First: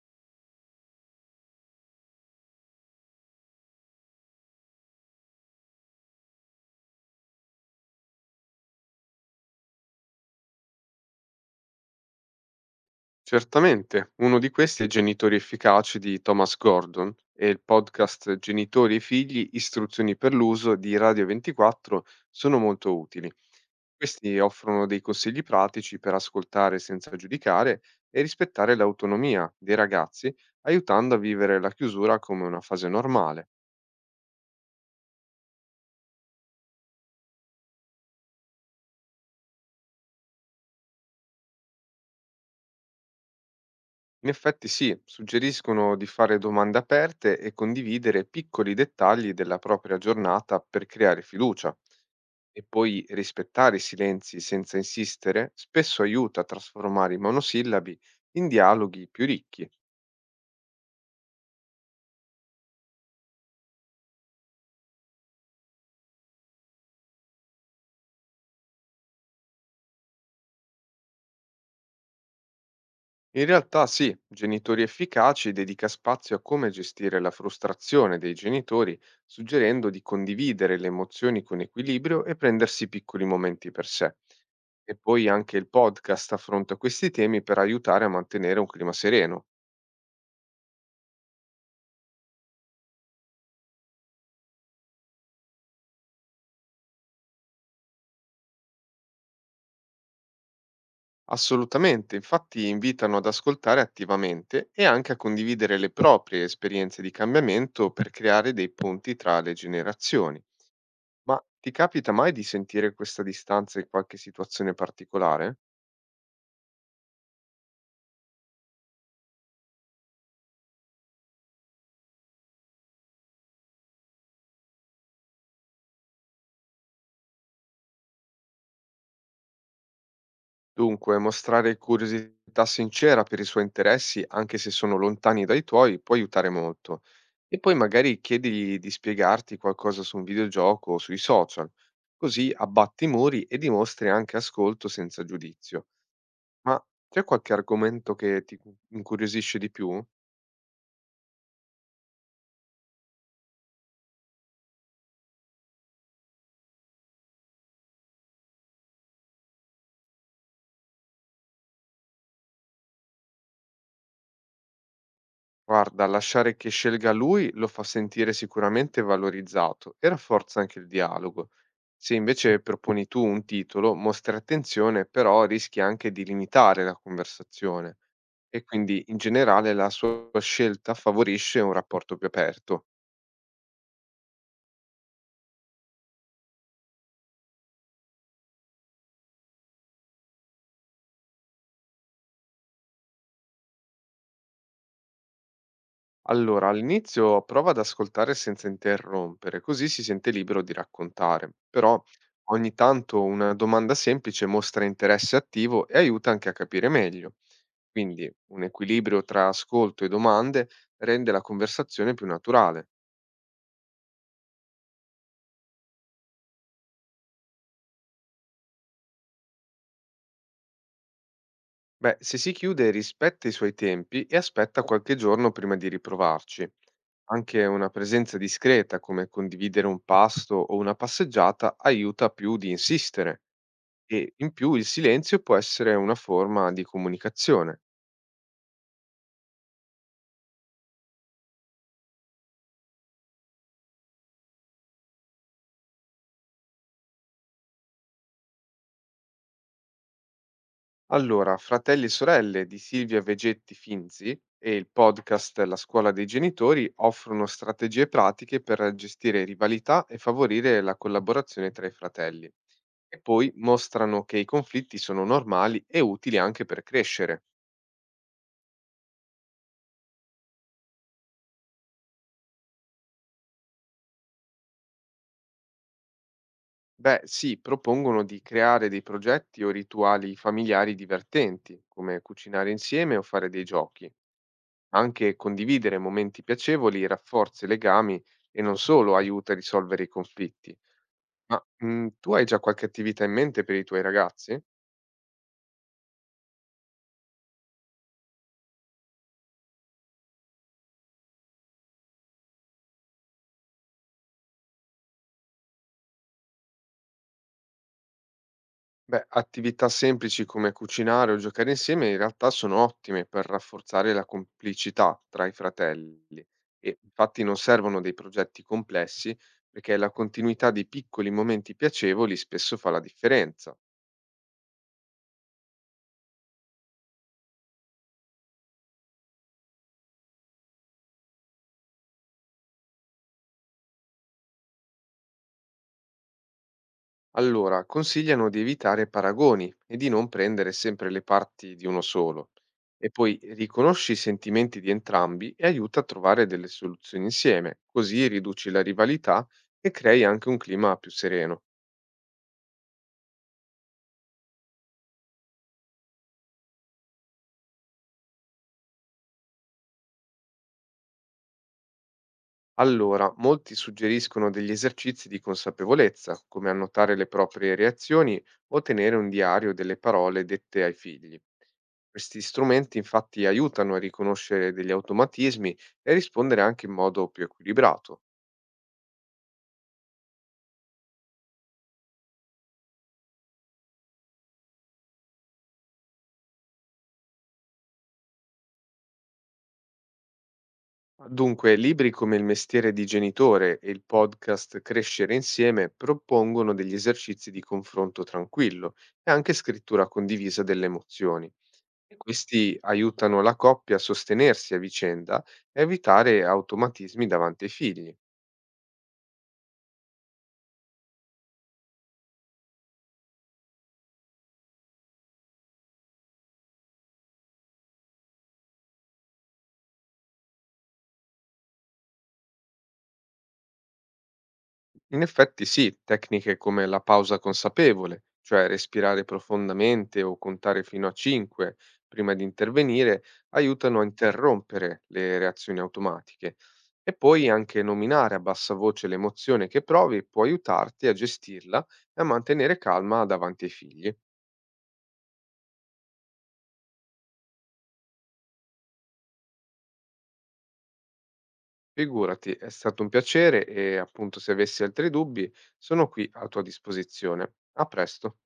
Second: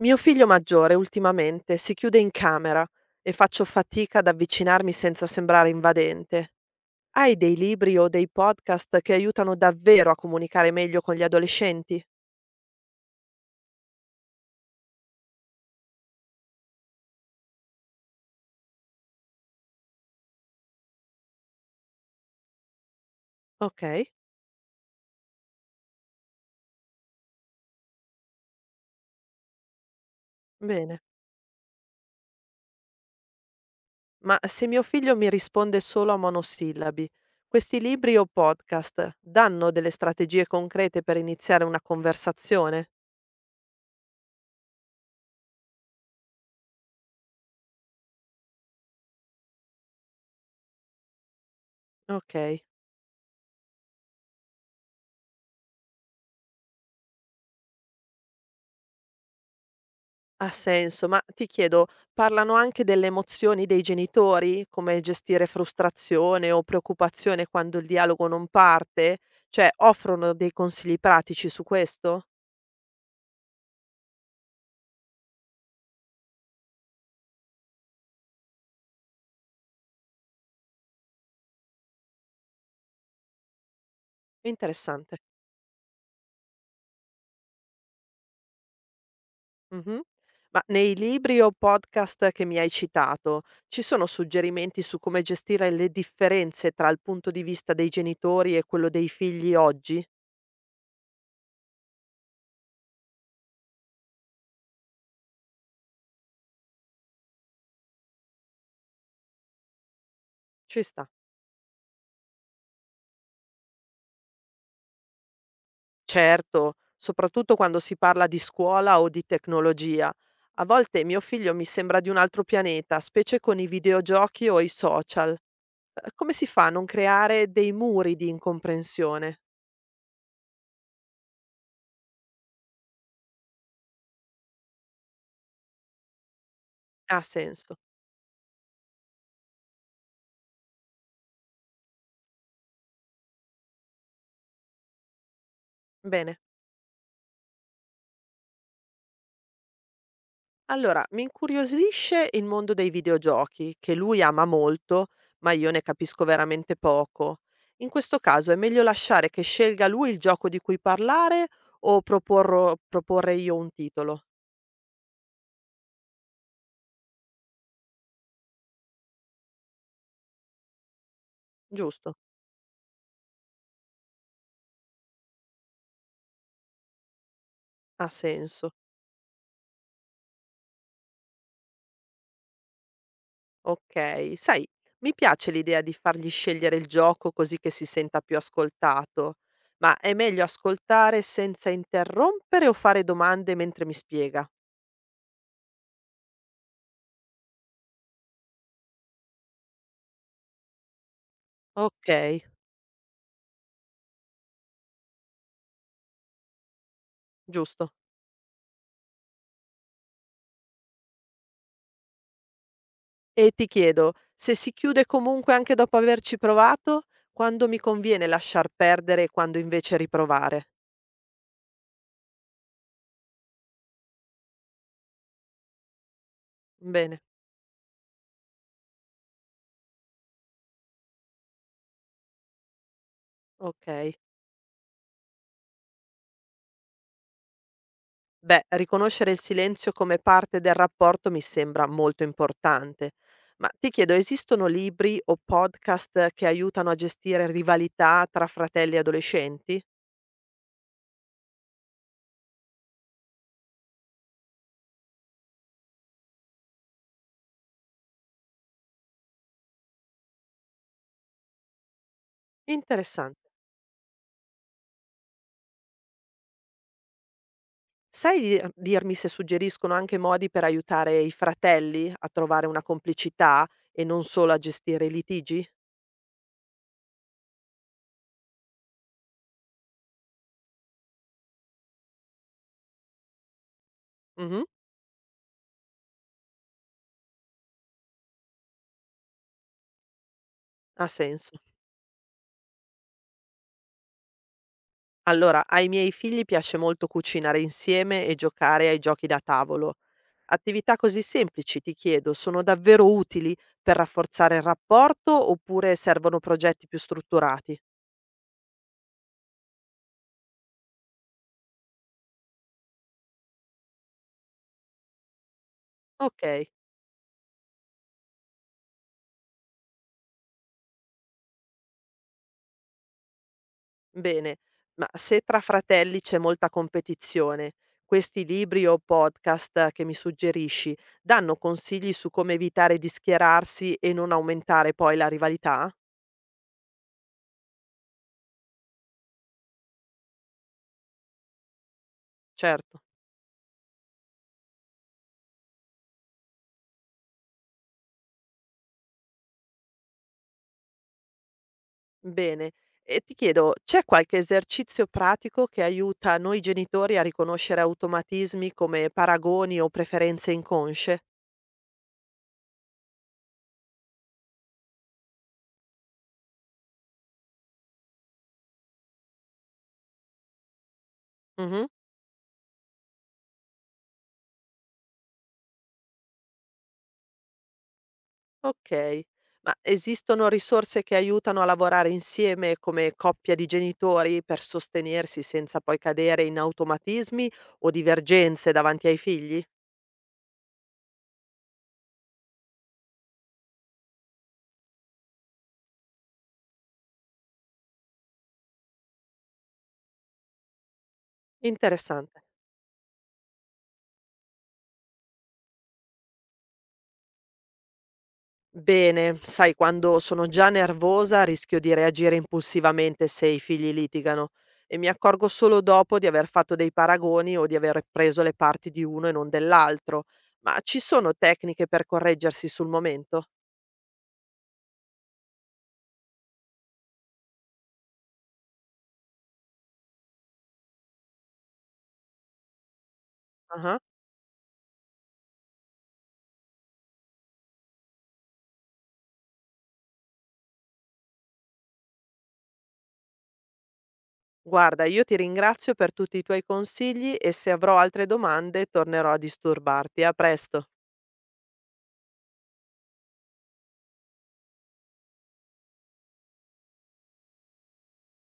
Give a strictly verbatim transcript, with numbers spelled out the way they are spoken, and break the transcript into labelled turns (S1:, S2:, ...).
S1: Mio figlio maggiore ultimamente si chiude in camera e faccio fatica ad avvicinarmi senza sembrare invadente. Hai dei libri o dei podcast che aiutano davvero a comunicare meglio con gli adolescenti?
S2: Certamente, uno di questi è Genitori efficaci di Thomas Gordon e il podcast Genitori e figli, istruzioni per l'uso di Radio ventiquattro sono molto utili.
S1: Ok,
S2: Questi offrono dei consigli pratici per ascoltare senza giudicare e rispettare l'autonomia dei ragazzi,
S1: bene.
S2: aiutando a vivere la chiusura come una fase normale.
S1: Ma se mio figlio mi risponde solo a monosillabi, questi libri o podcast danno delle strategie concrete per iniziare una conversazione?
S2: In effetti sì, suggeriscono di fare domande aperte e condividere piccoli dettagli della propria giornata per creare fiducia.
S1: Ok.
S2: E poi rispettare i silenzi senza insistere spesso aiuta a trasformare i monosillabi in dialoghi più ricchi.
S1: Ha senso, ma ti chiedo, parlano anche delle emozioni dei genitori? Come gestire frustrazione o preoccupazione quando il dialogo non parte? Cioè, offrono dei consigli pratici su questo?
S2: In realtà sì, genitori efficaci dedica spazio a come gestire la frustrazione dei genitori, suggerendo di condividere le emozioni con equilibrio e prendersi piccoli momenti per sé. E
S1: Interessante.
S2: poi anche il podcast affronta questi temi per aiutare a mantenere un clima sereno.
S1: Mhm. Ma nei libri o podcast che mi hai citato, ci sono suggerimenti su come gestire le differenze tra il punto di vista dei genitori e quello dei figli oggi?
S2: Assolutamente, infatti invitano ad ascoltare attivamente e anche a condividere le proprie esperienze di cambiamento per creare dei ponti tra le generazioni.
S1: Ci sta.
S2: Ma ti capita mai di sentire questa distanza in qualche situazione particolare?
S1: Certo, soprattutto quando si parla di scuola o di tecnologia. A volte mio figlio mi sembra di un altro pianeta, specie con i videogiochi o i social. Eh, Come si fa a non creare dei muri di incomprensione?
S2: Dunque, mostrare curiosità sincera per i suoi interessi, anche se sono lontani dai tuoi, può aiutare molto.
S1: Ha
S2: E poi
S1: senso.
S2: magari chiedigli di spiegarti qualcosa su un videogioco o sui social, così abbatti i muri e dimostri anche ascolto senza giudizio.
S1: Bene.
S2: Ma c'è qualche argomento che ti cu incuriosisce di più?
S1: Allora, mi incuriosisce il mondo dei videogiochi, che lui ama molto, ma io ne capisco veramente poco. In questo caso è meglio lasciare che scelga lui il gioco di cui parlare o proporro- proporre io un titolo,
S2: Guarda, lasciare che scelga lui lo fa sentire sicuramente valorizzato e rafforza anche il dialogo. Se
S1: giusto?
S2: invece proponi tu un titolo, mostri attenzione, però rischi anche di limitare la conversazione
S1: Ha
S2: e
S1: senso.
S2: quindi in generale la sua scelta favorisce un rapporto più aperto.
S1: Okay. Sai, mi piace l'idea di fargli scegliere il gioco così che si senta più ascoltato, ma è meglio ascoltare senza interrompere o fare domande mentre mi spiega?
S2: Allora, all'inizio prova ad ascoltare senza interrompere, così si sente libero di raccontare. Però
S1: Okay,
S2: ogni tanto una domanda semplice mostra interesse attivo e aiuta anche a capire meglio.
S1: giusto.
S2: Quindi un equilibrio tra ascolto e domande rende la conversazione più naturale.
S1: E ti chiedo, se si chiude comunque anche dopo averci provato, quando mi conviene lasciar perdere e quando invece riprovare?
S2: Beh, se si chiude, rispetta i suoi tempi e aspetta qualche giorno prima di riprovarci.
S1: Bene,
S2: Anche una presenza discreta, come condividere un pasto o una passeggiata, aiuta più di insistere.
S1: okay.
S2: E in più il silenzio può essere una forma di comunicazione.
S1: Beh, riconoscere il silenzio come parte del rapporto mi sembra molto importante. Ma ti chiedo, esistono libri o podcast che aiutano a gestire rivalità tra fratelli e adolescenti?
S2: Allora, Fratelli e sorelle di Silvia Vegetti Finzi e il podcast La scuola dei genitori offrono strategie pratiche per gestire rivalità e favorire la collaborazione tra i fratelli. E poi
S1: Interessante.
S2: mostrano che i conflitti sono normali e utili anche per crescere.
S1: Sai dir- dirmi se suggeriscono anche modi per aiutare i fratelli a trovare una complicità e non solo a gestire i litigi?
S2: Beh, sì, propongono di creare dei progetti o rituali familiari divertenti, come cucinare insieme o fare dei giochi.
S1: Mhm.
S2: Anche condividere momenti piacevoli rafforza i legami e non solo aiuta a risolvere i conflitti.
S1: Ha senso.
S2: Ma mm, tu hai già qualche attività in mente per i tuoi ragazzi?
S1: Allora, ai miei figli piace molto cucinare insieme e giocare ai giochi da tavolo. Attività così semplici, ti chiedo, sono davvero utili per rafforzare il rapporto oppure servono progetti più strutturati?
S2: Beh, attività semplici come cucinare o giocare insieme in realtà sono ottime per rafforzare la complicità tra i
S1: Ok,
S2: fratelli e infatti non servono dei progetti complessi perché la continuità di piccoli momenti piacevoli spesso fa la differenza.
S1: bene, ma se tra fratelli c'è molta competizione, questi libri o podcast che mi suggerisci danno consigli su come evitare di schierarsi e non aumentare poi la rivalità?
S2: Allora, consigliano di evitare paragoni e di non prendere sempre le parti di uno solo.
S1: Certo.
S2: E poi riconosci i sentimenti di entrambi e aiuta a trovare delle soluzioni insieme, così riduci la rivalità e crei anche un clima più sereno.
S1: Bene. E ti chiedo, c'è qualche esercizio pratico che aiuta noi genitori a riconoscere automatismi come paragoni o preferenze inconsce?
S2: Allora, molti suggeriscono degli esercizi di consapevolezza, come annotare le proprie reazioni o tenere un diario delle parole dette ai figli.
S1: Mhm.
S2: Questi strumenti infatti aiutano a riconoscere degli automatismi e a rispondere anche in modo più equilibrato.
S1: Ok. Ma esistono risorse che aiutano a lavorare insieme come coppia di genitori per sostenersi senza poi cadere in automatismi o divergenze davanti ai figli?
S2: Dunque, libri come Il mestiere di genitore e il podcast Crescere insieme propongono degli esercizi di confronto tranquillo e anche scrittura condivisa delle emozioni.
S1: Interessante.
S2: Questi aiutano la coppia a sostenersi a vicenda e evitare automatismi davanti ai figli.
S1: Bene, sai, quando sono già nervosa rischio di reagire impulsivamente se i figli litigano e mi accorgo solo dopo di aver fatto dei paragoni o di aver preso le parti di uno e non dell'altro. Ma ci sono tecniche per correggersi sul momento?
S2: In effetti sì, tecniche come la pausa consapevole, cioè respirare profondamente o contare fino a cinque prima di intervenire, aiutano
S1: Ah.
S2: a interrompere le reazioni automatiche. E poi anche nominare a bassa voce l'emozione che provi può aiutarti a gestirla e a mantenere calma davanti ai figli.
S1: Guarda, io ti ringrazio per tutti i tuoi consigli e se avrò altre domande tornerò a disturbarti. A presto.
S2: Figurati, è stato un piacere e appunto se avessi altri dubbi sono qui a tua disposizione. A presto.